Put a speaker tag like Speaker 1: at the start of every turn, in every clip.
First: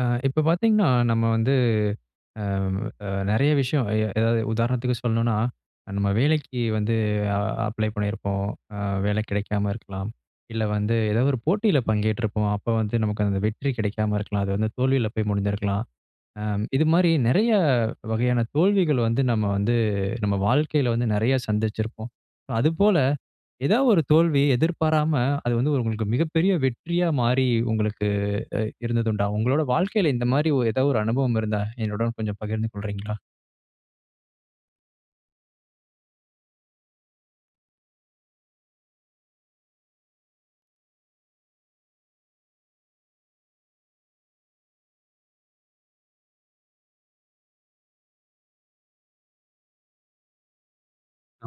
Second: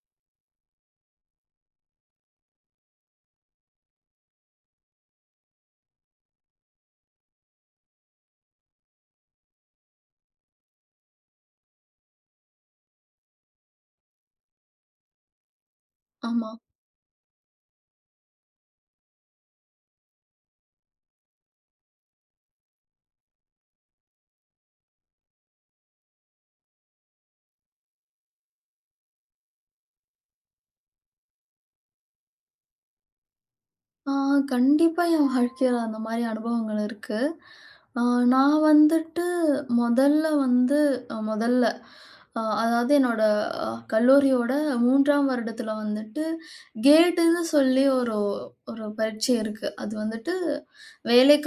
Speaker 1: அ இப்ப பார்த்தீங்கன்னா, நம்ம வந்து அ அ நெறைய விஷயம் எ எதாவது உதாரணத்துக்கு சொல்லணும்னா, நம்ம வேலைக்கு வந்து அ அப்ளை பண்ணியிருப்போம், அ வேலை கெடைக்காம இருக்கலாம். இல்ல வந்து ஏதோ ஒரு போட்டியில பங்கேற்றிப்போம், அப்போ வந்து நமக்கு அந்த வெற்றி கெடைக்காம இருக்கலாம். அது வந்து தோல்வில போய் முடிஞ்சிருக்கலாம், அ
Speaker 2: ஆமா.
Speaker 1: இதுமாரி நெறைய வகையான தோல்விகள் வந்து, நம்ம வந்து நம்ம வாழ்க்கையில வந்து நெறைய சந்திச்சிருப்போம். அதுபோல ஏதாவது ஒரு தோல்வி எதிர்பாராம, அது வந்து உங்களுக்கு மிகப்பெரிய வெற்றியா மாறி, உங்களுக்கு அ இருந்தது உண்டா? உங்களுடைய வாழ்க்கையில இந்த மாரி ஓ ஏதாவது ஒரு அனுபவம் இருந்தா, என்னுடன் கொஞ்சம் பகிர்ந்து கொள்றீங்களா?
Speaker 2: ஆ கண்டிப்பா, என் வாழ்க்கையில அந்த மாரி அனுபவங்கள் இருக்கு. அ நான் வந்துட்டு மொதல்ல வந்து மொதல்ல அ அதாவது, என்னோட கல்லூரியோட 3ஆம் வருடத்துல வந்துட்டு, கேட்டுன்னு சொல்லி ஒரு ஒரு பரீட்சை இருக்கு. அது வந்துட்டு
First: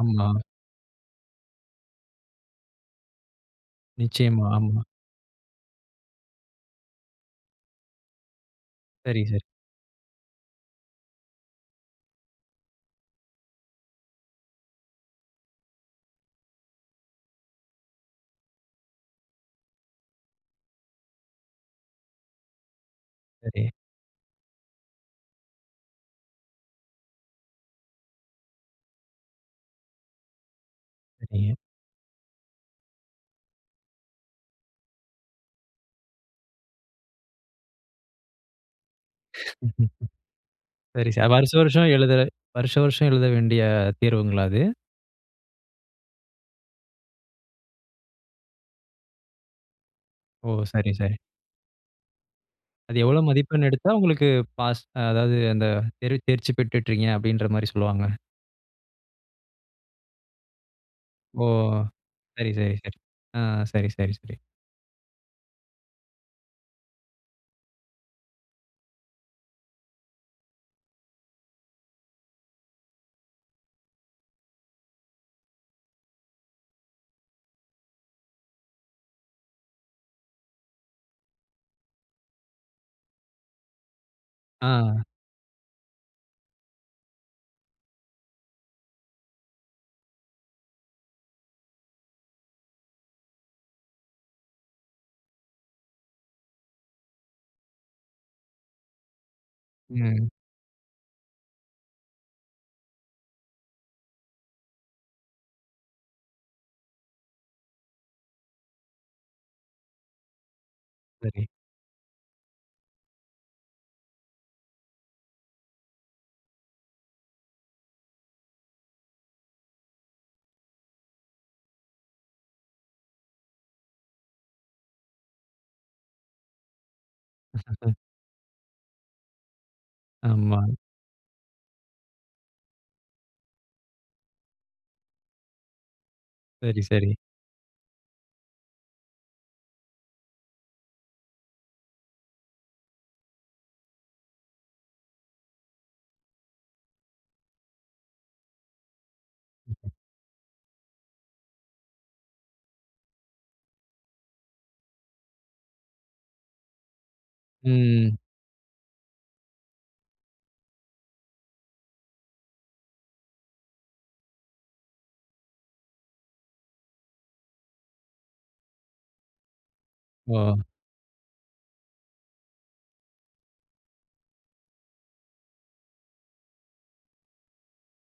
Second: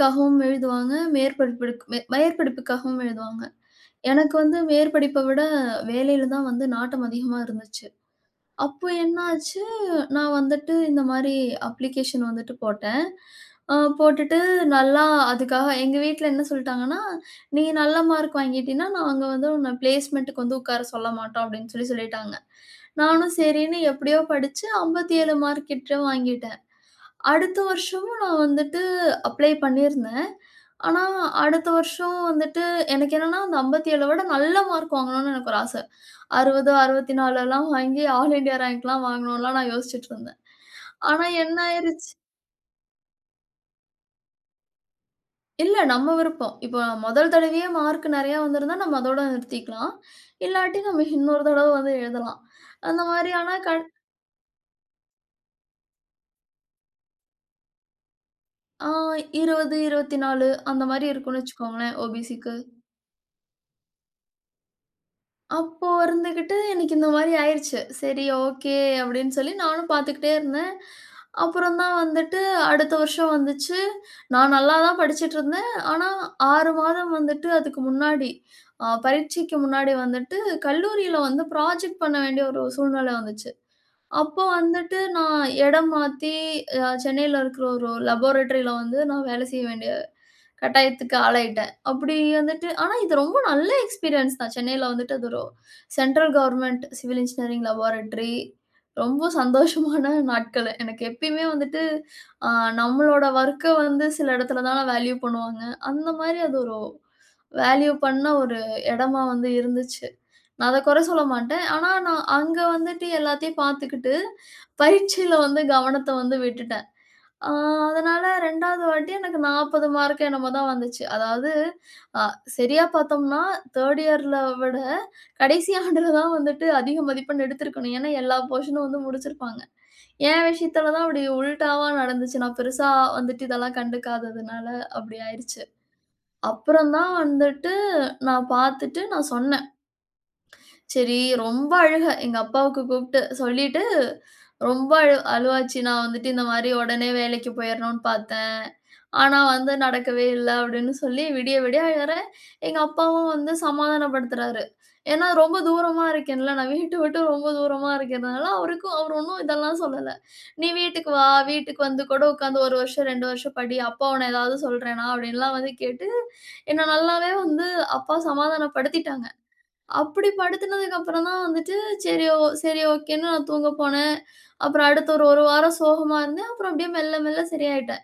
Speaker 1: ஆமா.
Speaker 2: எழுதுவாங்க, மேற்படிப்பு மேற்படிப்புக்காகவும் எழுதுவாங்க. எனக்கு
Speaker 1: நிச்சயமா,
Speaker 2: வந்து
Speaker 1: ஆமா.
Speaker 2: மேற்படிப்ப விட வேலையில தான் வந்து நாட்டம் அதிகமா இருந்துச்சு. அப்போ
Speaker 1: சரி, சரி.
Speaker 2: என்னாச்சு, நான் வந்துட்டு இந்த மாரி அப்ளிகேஷன் வந்துட்டு போட்டேன். அ போட்டுட்டு நல்லா அதுக்காக எங்க வீட்ல என்ன சொல்டாங்கன்னா, நீ நல்ல மார்க் வாங்கிட்டின்னா, நாங்க வந்து உன்ன பிளேஸ்மெண்டுக்கு வந்து உட்கார சொல்ல மாட்டோம், அப்டின்னு சொல்லி சொல்லிட்டாங்க. நானும்
Speaker 1: சரி.
Speaker 2: சரின்னு எப்டியோ படிச்சு 57 மார்க் கிட்ட வாங்கிட்டேன். அடுத்த வருஷமும் நான் வந்துட்டு அப்ளை பண்ணிருந்தேன். ஆனா,
Speaker 1: சரி.
Speaker 2: அடுத்த வருஷம் வந்துட்டு எனக்கு என்னென்னா அந்த 57ல விட நல்ல மார்க் வாங்கணும்னு எனக்கு ஒரு ஆச. 60, 64லாம் வாங்கி ஆல் இந்தியா ரேங்க்லாம் வாங்கணும்லாம் நான் யோசிச்சுட்டு இருந்தேன்.
Speaker 1: சரி சா
Speaker 2: ஆனா
Speaker 1: வருஷம் வருஷம்
Speaker 2: என்னாயிருச்சு
Speaker 1: எழுதுற வருஷம் வருஷம் எழுத வேண்டிய தேர்வுங்களா அது?
Speaker 2: இல்ல நம்ம விருப்பம். இப்ப முதல் தடவையே மார்க் நெறையா வந்திருந்தா நம்ம அதோட நிறுத்திக்கலாம்.
Speaker 1: ஓ!
Speaker 2: இல்லாட்டி
Speaker 1: சரி.
Speaker 2: நம்ம
Speaker 1: சரி.
Speaker 2: இன்னொரு தடவ வந்து எழுதலாம்.
Speaker 1: அது
Speaker 2: அந்த
Speaker 1: எவ்வளோ
Speaker 2: மாதிரியான
Speaker 1: மதிப்பெண்
Speaker 2: க
Speaker 1: எடுத்தா உங்களுக்கு பாஸ்? அதாவது அந்த தேர்வு தேர்ச்சி பெற்றுட்டுறீங்க, அப்டின்ற மாரி சொல்வாங்க?
Speaker 2: ஆ 20, 24 அந்த மாரி
Speaker 1: ஓ!
Speaker 2: இருக்கும்னு வைச்சிகோங்களேன்
Speaker 1: சரி,
Speaker 2: ஓபிசிக்கு.
Speaker 1: சரி, சரி. ஆ சரி, சரி, சரி.
Speaker 2: அப்போ இருந்துக்கிட்டு எனக்கு இந்த மாரி ஆயிடுச்சு. சரி. ஓகே அப்டின்னு சொல்லி நானும் பார்த்துக்கிட்டே இருந்தேன். அப்புறம் தான் வந்துட்டு, அடுத்த வருஷம் வந்துச்சி. நான் நல்லா தான் படிச்சிட்டு இருந்தேன். ஆனா, 6 மாதம் வந்துட்டு அதுக்கு முன்னாடி, அ பரீட்சைக்கு முன்னாடி வந்துட்டு கல்லூரில வந்து ப்ராஜெக்ட் பண்ண வேண்டிய ஒரு சூழ்நில வந்துச்சி. அப்போ வந்துட்டு
Speaker 1: ஆ.
Speaker 2: நான் இடம் மாத்தி சென்னைல இருக்கிற ஒரு ஒரு லேபாரட்டரில வந்து நான் வேலை செய்ய வேண்டிய கட்டாயத்துக்கு ஆளாயிட்டேன். அப்டி வந்துட்டு ஆனா இது ரொம்ப நல்ல எக்ஸ்பீரியன்ஸ் தான், சென்னைல வந்துட்டு அது ஒரு central government civil engineering laboratory ரொம்ப சந்தோஷமா தான்
Speaker 1: ம்.
Speaker 2: நாட்களு. எனக்கு எப்பயுமே வந்துட்டு, அ நம்மளோட ஒர்க்க வந்து சில இடத்துல தான வேல்யூ பண்ணுவாங்க. அந்த மாரி அது ஒரு வேல்யூ பண்ண ஒரு இடமா வந்து இருந்துச்சி. நான் அத குற சொல்ல
Speaker 1: சரி.
Speaker 2: மாட்டேன். ஆனா நான் அங்க வந்துட்டு எல்லாத்தையும் பார்த்துக்கிட்டு, பயிற்சியில வந்து கவனத்த வந்து விட்டுட்டேன். அ அதனால 2ஆவது வாட்டி எனக்கு 40 மார்க்கோ என்னமோ தான் வந்துச்சு அதாவது, அ சரியா பார்த்தோம்னா 3ர்டு இயர் ல விட கடைசி ஆண்டுல தான் வந்துட்டு அதிக மதிப்பெண் எடுத்திருக்கணும். ஏன்னா, எல்லா போர்ஷன் நும் வந்து முடிச்சிருப்பாங்க. ஏன்
Speaker 1: ஆமா.
Speaker 2: விஷயத்தில தான் அப்டி உல்டாவா நடந்துச்சி. நான் பெருசா வந்துட்டு இதெல்லாம் கண்டுக்காததுனால அப்டி ஆயிருச்சு.
Speaker 1: சரி,
Speaker 2: அப்புறம் தான்
Speaker 1: சரி.
Speaker 2: வந்துட்டு நான் பார்த்துட்டு நான் சொன்னே. சரி. ரொம்ப அழுக எங்க அப்பாவுக்கு கூப்ட்டு சொல்லீட்டு ரொம்ப அழு அழுவாச்சி. நான் வந்துட்டு இந்த மாரி உடனே வேலைக்கு போயிறணும்னு பார்த்தேன். ஆனா வந்து நடக்கவே இல்ல அப்படின்னு சொல்லி, விடிய விடிய அழுறேன். எங்க அப்பாவும் வந்து சமாதானப்படுத்துறாரு. ஏன்னா ரொம்ப தூரமா இருக்கேன்ல. நான் வீட்ட விட்டு ரொம்ப தூரமா
Speaker 1: ம்.
Speaker 2: இருக்கிறனால அவருக்கும் அவர் ஒண்ணும் இதெல்லாம் சொல்லல. நீ வீட்டுக்கு வா! வீட்டுக்கு வந்து கூட உட்காந்து 1 வருஷம், 2 வருஷம் படி. அப்பா உன்ன ஏதாவது சொல்றேனா? அப்படின்லாம் வந்து கேட்டு, என்ன நல்லாவே வந்து அப்பா சமாதானப்படுத்திட்டாங்க.
Speaker 1: ஓ!
Speaker 2: அப்டிபடுத்தினதுக்கப்புறம் தான் வந்துட்டு, சரி ஓ சரி ஓகேன்னு நான் தூங்க போனேன். அப்புறம் அடுத்த ஒரு 1 வாரம் சோகமா இருந்தேன். அப்புறம் அப்டியே மெல்ல மெல்ல சரியாயிட்டேன்.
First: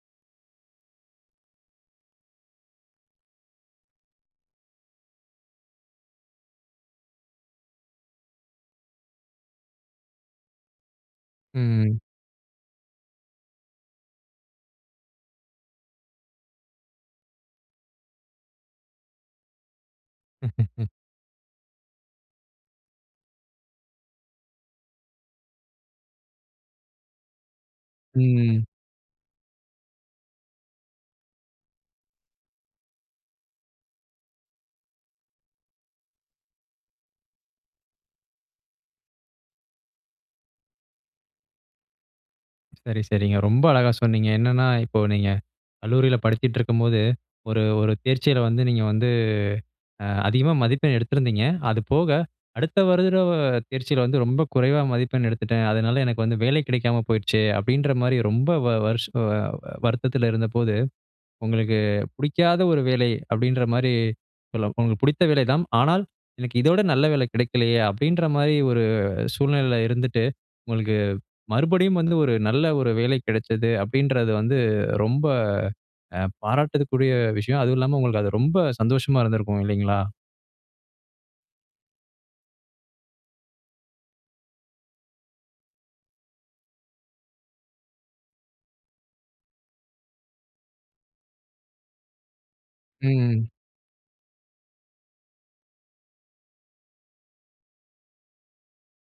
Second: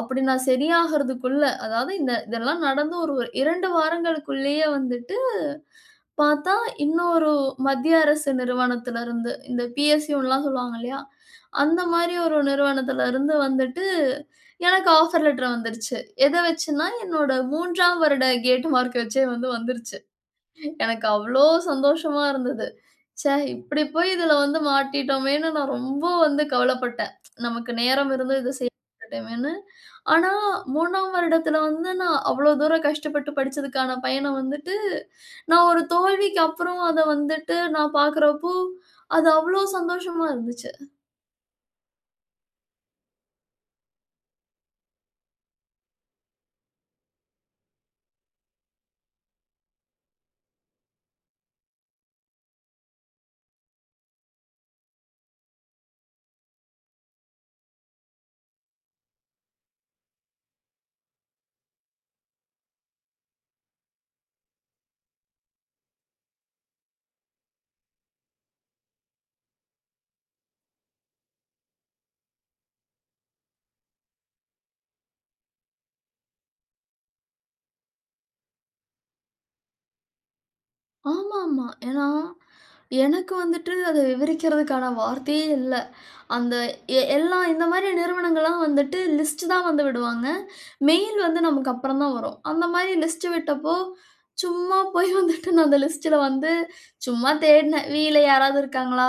Speaker 2: அப்டி நான் சரியாகறதுக்குள்ள அதாவது, இந்த இதெல்லாம் நடந்து ஒரு 2 வாரங்களுக்குள்ளயே வந்துட்டு பார்த்தா இன்னொரு மத்திய அரசு நிறுவனத்தில இருந்து இந்த பிஎஸ்யூனுலாம் சொல்லுவாங்க இல்லையா? அந்த
Speaker 1: ம்.
Speaker 2: மாரி ஒரு நிறுவனத்தில இருந்து வந்துட்டு எனக்கு ஆஃபர் லெட்டர் வந்துருச்சு. எத வெச்சின்னா என்னுட 3ஆம் வருட கேட் மார்க் வெச்சே வந்து வந்துருச்சு. எனக்கு அவ்வளவு சந்தோஷமா இருந்தது. ச்சே இப்படி போயி இதில வந்து மாட்டிட்டோமேன்னு நான் ரொம்ப வந்து கவலப்பட்டேன். நமக்கு நேரம் இருந்து இத
Speaker 1: ம்.
Speaker 2: செய்ய மாட்டேமேன்னு. ஆனா, 3ஆம் வருடத்தில வந்து நான் அவ்வளோ தூரம் கஷ்டப்பட்டு படிச்சிததுக்கான பயன வந்துட்டு, நான் ஒரு தோல்விக்கு அப்புறம் அத வந்துட்டு நான் பார்க்குறப்போ, அது அவ்வளோ சந்தோஷமா இருந்துச்சி.
Speaker 1: சரி, சரிங்க. ரொம்ப அழகா சொன்னீங்க. என்னன்னா, "இப்போ நீங்க கல்லூரியில படிச்சுட்ருக்கும்போது ஒரு ஒரு தேர்ச்சியில வந்து நீங்க வந்து அ அதிகமா மதிப்பெண் எடுத்திருந்தீங்க. அது போக, அடுத்த வருட தேர்ச்சியில வந்து ரொம்ப குறைவா மதிப்பெண் எடுத்துட்டேன். அதனால எனக்கு வந்து வேலை கிடைக்காம போயிருச்சு." அப்படீன்ற மாரி ரொம்ப வ வருஷ அ வருத்தத்துல இருந்தபோது, "உங்களுக்கு புடிக்காத ஒரு வேலை." அப்படீன்ற மாரி சொல்ல "உங்களுக்கு பிடித்த வேலை தான். ஆனால் எனக்கு இதோட நல்ல வேலை கிடைக்கலையே." அப்படீன்ற மாரி ஒரு சூழ்நிலையில இருந்துட்டு, "உங்களுக்கு மறுபடியும் வந்து ஒரு நல்ல ஒரு வேலை கெடைச்சது." அப்படீன்றது வந்து ரொம்ப அ பாராட்டதுக்குரிய விஷயம். அதுவும் இல்லாம உங்களுக்கு அது ரொம்ப சந்தோஷமா இருந்திருக்கும் இல்லைங்களா?
Speaker 2: ஆமாமா. ஏன்னா, எனக்கு வந்துட்டு அத விவரிக்கிறதுக்கான வார்த்தையே இல்லை. அந்த எ எல்லா இந்த மாரி நிறுவனங்கள்லாம் வந்துட்டு லிஸ்ட் தான் வந்து விடுவாங்க. மெயில் வந்து நமக்கு அப்புறம் தான் வரும். அந்த மாரி லிஸ்ட்
Speaker 1: ம்.
Speaker 2: விட்டப்போ, சும்மா போய் வந்துட்டு நான் அந்த லிஸ்ட்டுல வந்து சும்மா தேடுனேன். வீயில யாராவது இருக்காங்களா?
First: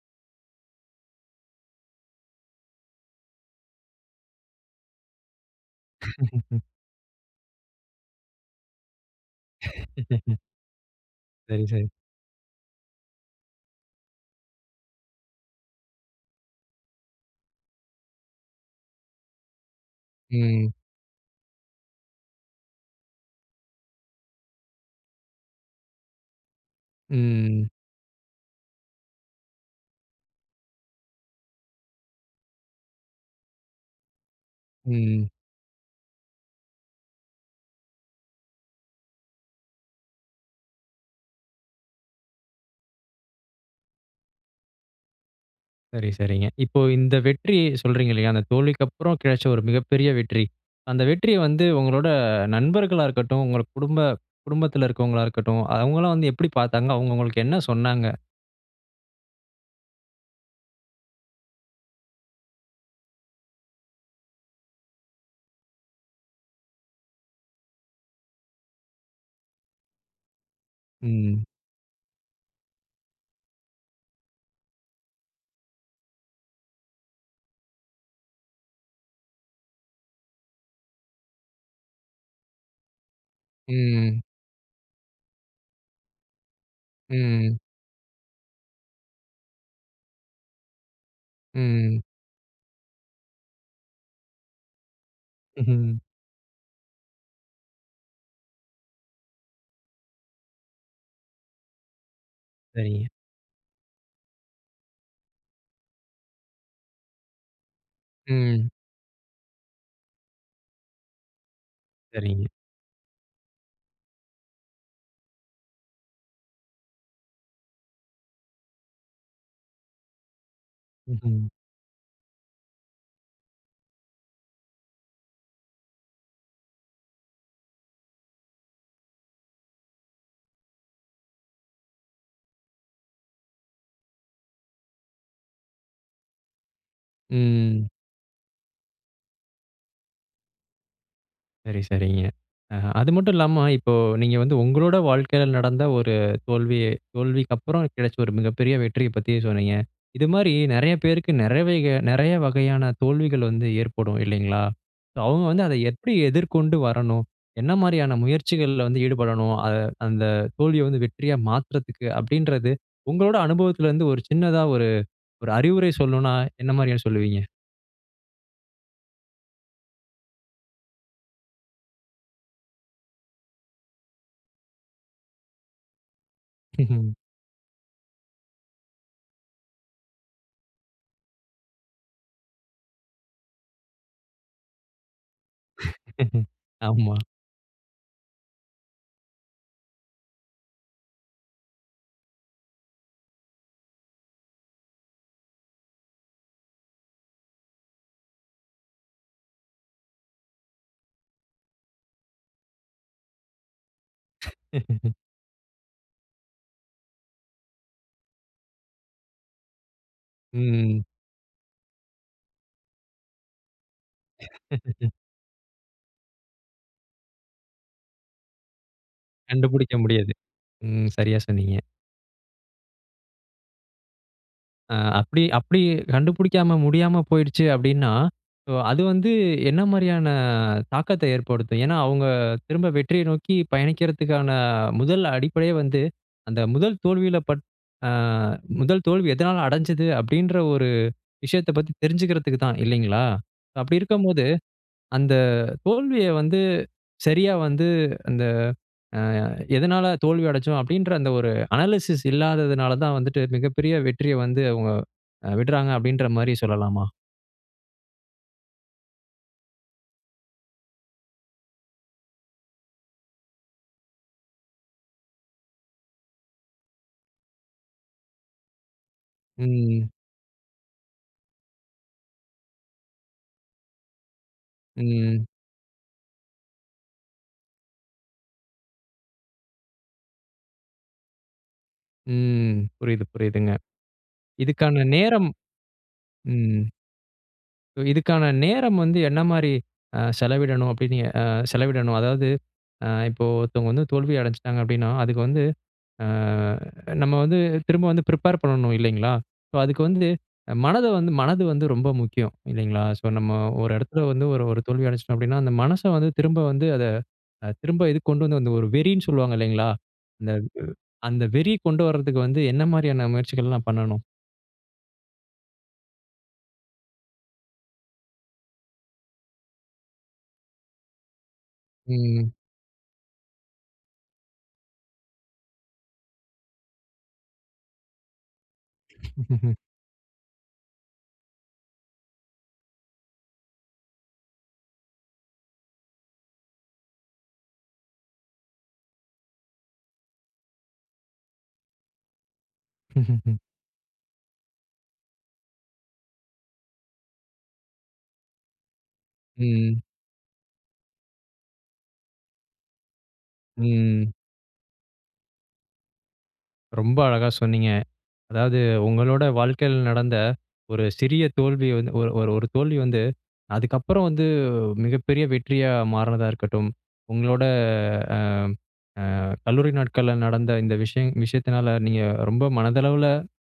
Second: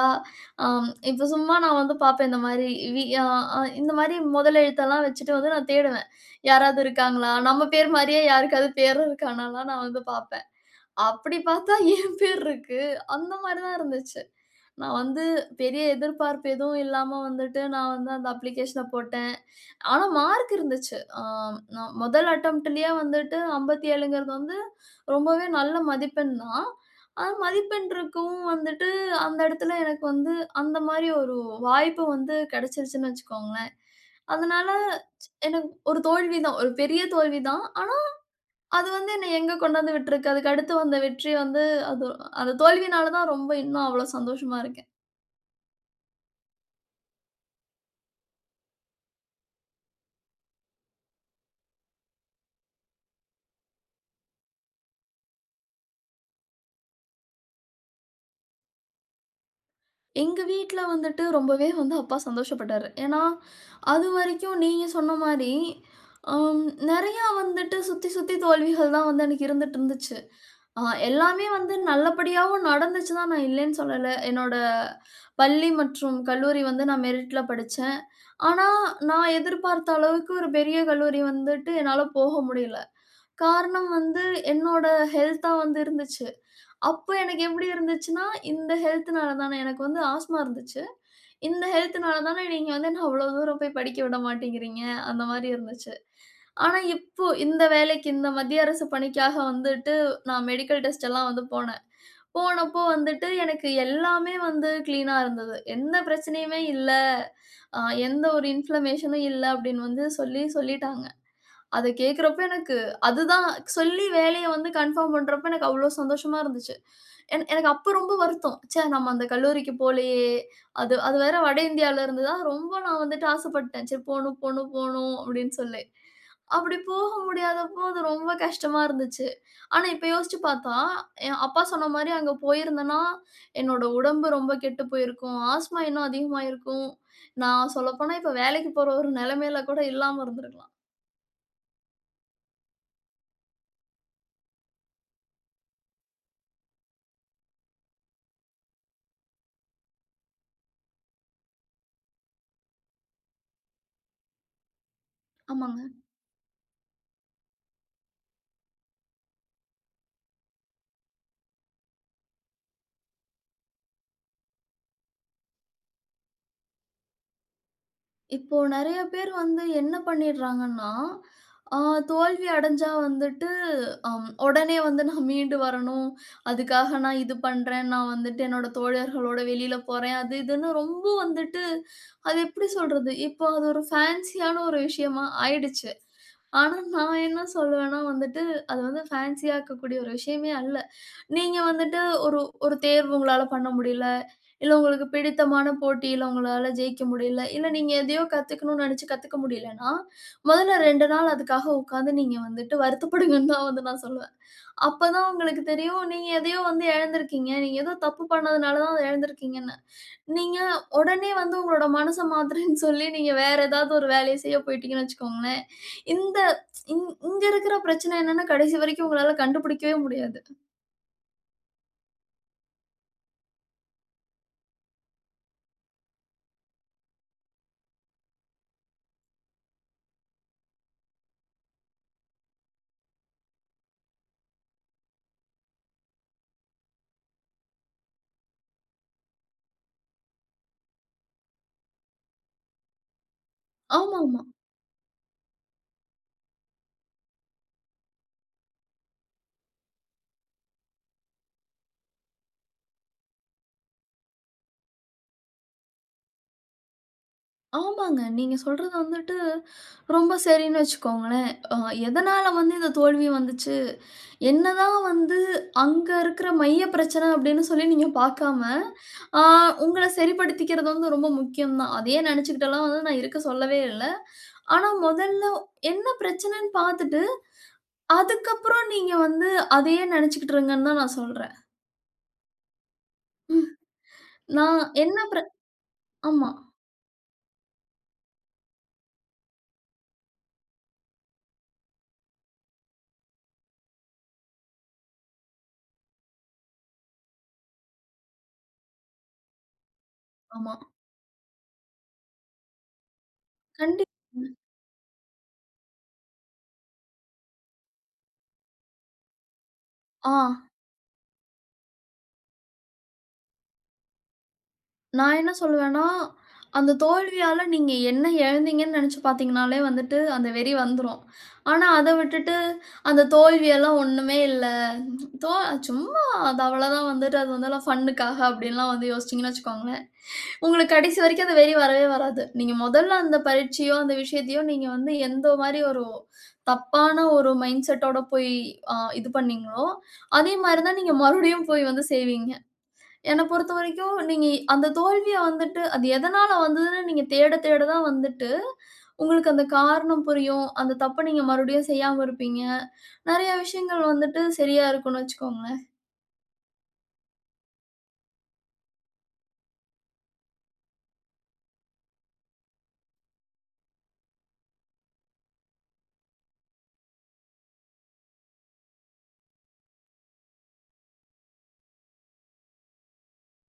Speaker 2: அம் இப்போ சும்மா நான் வந்து பார்ப்பேன், இந்த மாரி வி அ அ இந்த மாரி மொதல் எழுத்தெல்லாம் வச்சுட்டு வந்து நா தேடுவேன், யாராவது இருக்காங்களா? நம்ம பேர் மாரியே யாருக்காவது பேரு இருக்கான்னல்லாம் நா வந்து பார்ப்பேன். அப்படி
Speaker 1: சரி,
Speaker 2: பார்த்தா,
Speaker 1: சரி.
Speaker 2: என் பேர் இருக்கு. அந்த மாரி தான் இருந்துச்சு. நான் வந்து பெரிய எதிர்பார்ப்பு எதுவும் இல்லாம வந்துட்டு, நான் வந்து அந்த அப்ளிகேஷன போட்டேன். ஆனா மார்க்
Speaker 1: ம்.
Speaker 2: இருந்துச்சு. அ நா மொதல் அட்டெம்ப்ட்டுலயே வந்துட்டு 57ங்குறது வந்து ரொம்பவே நல்ல மதிப்பெண் தான். ஆனா,
Speaker 1: ம்.
Speaker 2: மதிப்பெண் இருக்கவும் வந்துட்டு அந்த இடத்துல எனக்கு வந்து, அந்த மாரி ஒரு வாய்ப்பு வந்து கெடச்சிருச்சுன்னு வச்சுக்கோங்களேன். அதனால
Speaker 1: ம்.
Speaker 2: எனக்கு ஒரு தோல்விதான் ஒரு பெரிய தோல்விதான். ஆனா, அது வந்து என்னைய எங்க கொண்டு வந்து விட்டுருக்கு? அதுக்கு அடுத்து வந்த வெற்றி வந்து, அது அந்த தோல்வியினால தான் ரொம்ப இன்னும் அவ்வளவு சந்தோஷமா இருக்கேன்.
Speaker 1: சரி, சரிங்க. இப்ப, இந்த வெற்றி சொல்றீங்கல்லயா? அந்த தோல்விக்கப்புறம் கிடைச்ச, ஒரு மிகப்பெரிய வெற்றி. அந்த வெற்றிய வந்து, உங்களோட நண்பர்களா இருக்கட்டும். உங்க குடும்ப, குடும்பத்தில இருக்கிறவங்களா இருக்கட்டும். அவுங்களா வந்து எப்டி பாத்தாங்க? அவுங்க உங்களுக்கு என்ன சொன்னாங்க?
Speaker 2: எங்க வீட்ல வந்துட்டு ரொம்பவே வந்து, அப்பா சந்தோஷ பட்டாரு. ஏனா, அதுவரைக்கும் நீங்க சொன்ன மாரி, ஆ நிறைய வந்துட்டு சுத்தி சுத்தி தோல்விகள் தான் வந்து அன்னைக்கு இருந்துட்டு இருந்துச்சு. அ,
Speaker 1: ம்.
Speaker 2: எல்லாமே வந்து நல்லபடியாவும் நடந்துச்சுதான், நான் இல்லனு சொல்லலை. என்னோட பள்ளி மற்றும் கல்லூரி வந்து, நான் மெரிட்ல படிச்சேன். ஆனா, நான் எதிர்பார்த்த அளவுக்கு ஒரு பெரிய கல்லூரி வந்துட்டு, என்னால போக முடியல. காரணம்
Speaker 1: ம்.
Speaker 2: வந்து, என்னோட ஹெல்த்தா வந்து இருந்துச்சு. அப்ப, எனக்கு
Speaker 1: ம்.
Speaker 2: எப்டி இருந்துச்சுன்னா, இந்த ஹெல்த்னால தான, எனக்கு வந்து ஆஸ்மா இருந்துச்சு. இந்த
Speaker 1: ம்.
Speaker 2: ஹெல்த்னால தான, நீங்க வந்து என்ன அவ்ளோ தூரம் போய் படிக்க விட மாட்டேங்கிறீங்க, அந்த மாரி இருந்துச்சு.
Speaker 1: ம்ஹ்ம்.
Speaker 2: ஆனா, இப்ப இந்த வேலைக்கு இந்த மத்திய அரசு பணிக்காக வந்துட்டு, நான் மெடிக்கல் டெஸ்ட்டெல்லாம் வந்து போனேன். போனப்ப
Speaker 1: சரிங்க.
Speaker 2: வந்துட்டு எனக்கு எல்லாமே வந்து கிளீன்னா இருந்தது. எந்த பிரச்சனையுமே இல்ல. அ, எந்த ஒரு
Speaker 1: ம்.
Speaker 2: இன்ஃப்ளமேஷன்னும் இல்ல. அப்படின்னு வந்து சொல்லி, சொல்லிட்டாங்க. அத கேட்கிறப்ப,
Speaker 1: சரிங்க.
Speaker 2: எனக்கு அதுதான் சொல்லி வேலைய வந்து கன்ஃபார்ம் பண்றப்ப, எனக்கு அவ்வளவு சந்தோஷமா இருந்துச்சு. எனக் எனக்கு அப்ப ரொம்ப வருத்தம். ச்ச, நம்ம அந்த கல்லூரிக்கு போலயே. அது அது வேற
Speaker 1: ம்ஹ்ம்.
Speaker 2: வட இந்தியாவில இருந்துதா ரொம்ப, நான் வந்துட்டு ஆசைப்பட்டேன். சரி, போணும் போணும் போணும் அப்டின்னு சொல்லி. அப்டி போக முடியாத போது ரொம்ப கஷ்டமா இருந்துச்சு. ஆனா, இப்ப யோசிச்சு பார்த்தா, என் அப்பா சொன்ன மாரி, அங்க போயிருந்தேன்னா, என்னுடைய உடம்பு ரொம்ப கெட்டு போயிருக்கும். ஆஸ்மா இன்னும் அதிகமாயிருக்கும். நான்
Speaker 1: ம்.
Speaker 2: சொல்லப்போனா இப்ப, வேலைக்கு போற ஒரு நிலைமையில் கூட இல்லாம இருந்திருக்கலாம்.
Speaker 1: சரி, சரிங்க. அ அது மட்டும் இல்லாம, இப்போ நீங்க வந்து உங்களோட வாழ்க்கையில நடந்த ஒரு தோல்வி தோல்விக்கு அப்புறம் கிடைச்ச ஒரு மிகப்பெரிய வெற்றிய பத்தி சொன்னீங்க. இது மாரி நெறய பேருக்கு நெறவைக நெறய வகையான தோல்விகள் வந்து ஏற்படும் இல்லைங்களா? ஸோ அவுங்க வந்து அத
Speaker 2: ஆமாங்க.
Speaker 1: எப்டி எதிர்கொண்டு வரணும்? என்ன மாதிரியான முயற்சிகள்ல வந்து ஈடுபடணும்? அத அந்த தோல்விய வந்து வெற்றியா மாத்துறதுக்கு, அப்படின்றது உங்களோட அனுபவத்துல இருந்து ஒரு சின்னதா ஒரு ஒரு அறிவுரை சொல்லணுனா என்ன மாரியா சொல்லுவீங்க?
Speaker 2: இப்போ நெறய பேர் வந்து என்ன பண்ணிடுறாங்கன்னா, அ தோல்வி அடைஞ்சா வந்துட்டு அ ஒடனே வந்து "நான் மீண்டு வரணும். அதுக்காக
Speaker 1: ம்ஹ்ம்.
Speaker 2: நான் இது பண்றேன், நான் வந்துட்டு என்னோட தோழர்களோட வெளியில போறேன்" அது இதுன்னு ரொம்ப வந்துட்டு அது எப்டி சொல்றது? இப்போ அது ஒரு ஃபேன்ஸியான ஒரு விஷயமா ஆயிடுச்சு. ஆனா
Speaker 1: ஆமா.
Speaker 2: நான் என்ன சொல்வேன்னா வந்துட்டு, அது வந்து ஃபேன்ஸியாக்கக் கூடிய ஒரு விஷயமே அல்ல. நீங்க வந்துட்டு ஒரு ஒரு தேர்வு உங்களால பண்ண முடியல, இல்ல உங்களுக்கு பிடித்தமான போட்டியில உங்களால ஜெயிக்க முடியல, இல்ல, நீங்க எதையோ கத்துக்கணும்னு நெனைச்சு கத்துக்க முடியலைன்னா, மொதல்ல 2 நாள் அதுக்காக உக்காந்து நீங்க வந்துட்டு வருத்தப்படுங்கன்னு தான் வந்து நான் சொல்லுவேன். அப்ப தான் உங்களுக்கு தெரியும், நீங்க எதையோ வந்து எழந்திருக்கீங்க, நீங்க ஏதோ தப்பு பண்ணதுனால தான் அதை எழந்துருக்கீங்கன்னு. நீங்க
Speaker 1: ம்ஹ்ம்.
Speaker 2: ஒடனே வந்து, உங்களோட மனச மாத்துறேன்னு, சொல்லி நீங்க வேற ஏதாவது ஒரு வேலைய செய்ய போய்ட்டீங்கன்னு வச்சுக்கோங்களேன், இந்த இங் இங்க இருக்கிற பிரச்சனை என்னன்னா கடைசி வரைக்கும் உங்களால
Speaker 1: கண்டுபுடிக்க
Speaker 2: கண்டுபுடிக்கவே
Speaker 1: முடியாது.
Speaker 2: முடியாது.
Speaker 1: ம் சரியா சொன்னீங்க. அ, அப்டி அப்டி கண்டுபிடிக்காம முடியாம போயிடுச்சு அப்டின்னா ஸோ, அது வந்து என்ன மாரியான தாக்கத்த ஏற்படுத்தும். ஏனா, அவங்க திரும்ப வெற்றிய நோக்கி பயணிக்கிறதுக்கான முதல் அடிப்படையே வந்து, அந்த முதல் தோல்வியில பட் அ முதல் தோல்வி எதுனால அடைஞ்சது அப்டின்ற ஒரு விஷயத்த பத்தி தெரிஞ்சுக்கிறதுக்கு தான் இல்லைங்களா? அப்டி
Speaker 2: ஆமாமா.
Speaker 1: இருக்கும்போது, அந்த தோல்விய வந்து சரியா, வந்து அந்த ஆ எதுனால தோல்வி அடைச்சோம் அப்டின்ற, அந்த ஒரு அனாலிசிஸ் இல்லாதனால தான் வந்துட்டு மிகப்பெரிய வெற்றிய வந்து அவங்க விட்றாங்க. அப்டிங்கற மாரி சொல்லலாமா?
Speaker 2: ஆமாங்க. நீங்க சொல்றது வந்துட்டு ரொம்ப சரின்னு வச்சுக்கோங்களேன். அ எதனால வந்து இந்த தோல்வி வந்துச்சு, என்னதான் வந்து அங்க இருக்கிற மைய பிரச்சன அப்டின்னு சொல்லி நீங்க பார்க்காம, அ உங்கள
Speaker 1: ம்.
Speaker 2: சரிப்படுத்திக்கிறது வந்து ரொம்ப முக்கியம் தான். அதையே நினைச்சுக்கிட்டேல்லாம் வந்து நான் இருக்க சொல்லவே இல்ல. ஆனா, முதல்ல
Speaker 1: ம்.
Speaker 2: என்ன பிரச்சனைனு பாத்துட்டு, அதுக்கப்புறம் நீங்க வந்து அதையே நனைச்சிக்கிட்டிருங்கன்னு தான் நான் சொல்றேன்.
Speaker 1: ம். புரியுது, புரியுதுங்க.
Speaker 2: நான்
Speaker 1: இதுக்கான
Speaker 2: என்ன ப்ர
Speaker 1: நேரம்
Speaker 2: ஆமா.
Speaker 1: ம் இதுக்கான நேரம் வந்து என்ன மாரி அ செலவிடணும் அப்டின்னு அ செலவிடணும். அதாவது, இப்போ, ஒருத்தவங்க வந்து தோல்வி அடைஞ்சிட்டாங்க அப்டின்னா, அதுக்கு வந்து அ நம்ம வந்து திரும்ப வந்து பண்ணணும் இல்லைங்களா? ஸோ, அதுக்கு வந்து
Speaker 2: ஆமா.
Speaker 1: மனது வந்து மனது வந்து ரொம்ப முக்கியம் இல்லைங்களா, ஸோ, நம்ம ஒரு இடத்தில வந்து
Speaker 2: கண்டிப்பாங்க.
Speaker 1: ஒரு ஒரு தோல்வி அடைஞ்சிட்டோம் அப்டின்னா, அந்த மனச வந்து திரும்ப வந்து அத திரும்ப இதுக்கு கொண்டு வந்து அந்த ஒரு வெறின்னு சொல்லுவாங்க இல்லைங்களா? அந்த
Speaker 2: ஆ.
Speaker 1: அந்த வெறி கொண்டு வரதுக்கு வந்து என்ன மாரியான முயற்சிகள்லாம் பண்ணணும்?
Speaker 2: நான் என்ன சொல்லுவேன்னா, அந்த தோல்வியால நீங்க என்ன இழந்தீங்கன்னு நெனச்சு பார்த்தீங்கன்னாலே வந்துட்டு, அந்த வெறி வந்துரும். ஆனா, அத
Speaker 1: ம்.
Speaker 2: விட்டுட்டு, அந்த தோல்வியெல்லாம் ஒண்ணுமே இல்ல. "தோ சும்மா. அது அவ்வளவு தான். வந்துட்டு அது வந்து ஃபன்க்காக." அப்டில்லாம் வந்து யோசிச்சீங்கன்னு வச்சிக்கோங்களேன், உங்களுக்கு கடைசி வரைக்கும், அந்த வெறி வரவே வராது. நீங்க மொதல்ல அந்த பரீட்சையோ, அந்த விஷயத்தையோ, நீங்க வந்து, எந்த மாரி ஒரு தப்பான ஒரு மைண்ட் செட்டோட போய், அ இது பண்ணினீங்களோ அதே மாரி தான் நீங்க மறுபடியும் போய் வந்து செய்வீங்க. என்ன பொறுத்தவரைக்கும், நீங்க, அந்த தோல்விய வந்துட்டு, அது எதனால வந்ததுனு, நீங்க தேட, தேட தான் வந்துட்டு, உங்களுக்கு அந்த
Speaker 1: ம்.
Speaker 2: காரணம் புரியும். அந்த தப்ப நீங்க மறுபடியும் செய்யாம இருப்பீங்க. நெறைய விஷயங்கள்
Speaker 1: ம்.
Speaker 2: வந்துட்டு, சரியா இருக்குன்னு வச்சிக்கோங்களேன்.
Speaker 1: ரொம்ப அழகா சொன்னீங்க. அதாவது உங்களோட வாழ்க்கையில நடந்த, ஒரு சிறிய தோல்விய வந்து ஒரு ஒரு ஒரு தோல்வி வந்து, அதுக்கப்புறம் வந்து, மிகப்பெரிய வெற்றியா மாறுனதா இருக்கட்டும், உங்களோட அ அ கல்லூரி நாட்கள்ல நடந்த இந்த விஷயம் விஷயத்தினால, நீங்க ரொம்ப மனதளவில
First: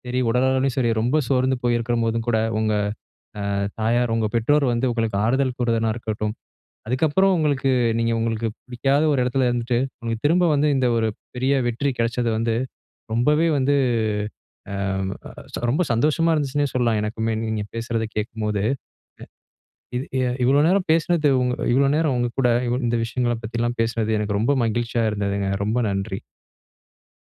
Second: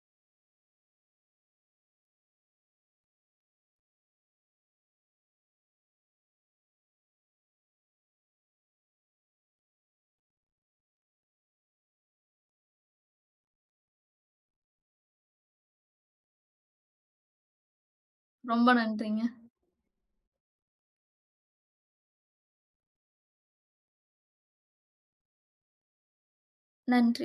Speaker 1: சரி, உடலளவுலயும் சரி, ரொம்ப சோர்ந்து போயிருக்கும்போதும் கூட, உங்க அ தாயார் உங்க பெற்றோர் வந்து, உங்களுக்கு ஆறுதல் கூறுயதா இருக்கட்டும், அதுக்கப்புறம் உங்களுக்கு நீங்க, உங்களுக்கு பிடிக்காத ஒரு எடத்துல இருந்துட்டு, உங்களுக்கு திரும்ப வந்து, இந்த, ஒரு பெரிய வெற்றி கெடைச்சது வந்து, ரொம்பவே வந்து ஆ ரொம்ப சந்தோஷமா இருந்துச்சுன்னே சொல்லலாம், எனக்குமே. நீங்க பேசுறத கேட்கும்போது.
Speaker 2: ரொம்ப நன்றிங்க.
Speaker 1: இது எ இவ்வளவு நேரம் பேசினது, உங் இவ்வளவு நேரம், உங்க கூட இவ் இந்த விஷயங்களப் பத்தில்லாம் பேசினது, எனக்கு ரொம்ப மகிழ்ச்சியா இருந்ததுங்க. ரொம்ப நன்றி.
Speaker 2: நன்றி.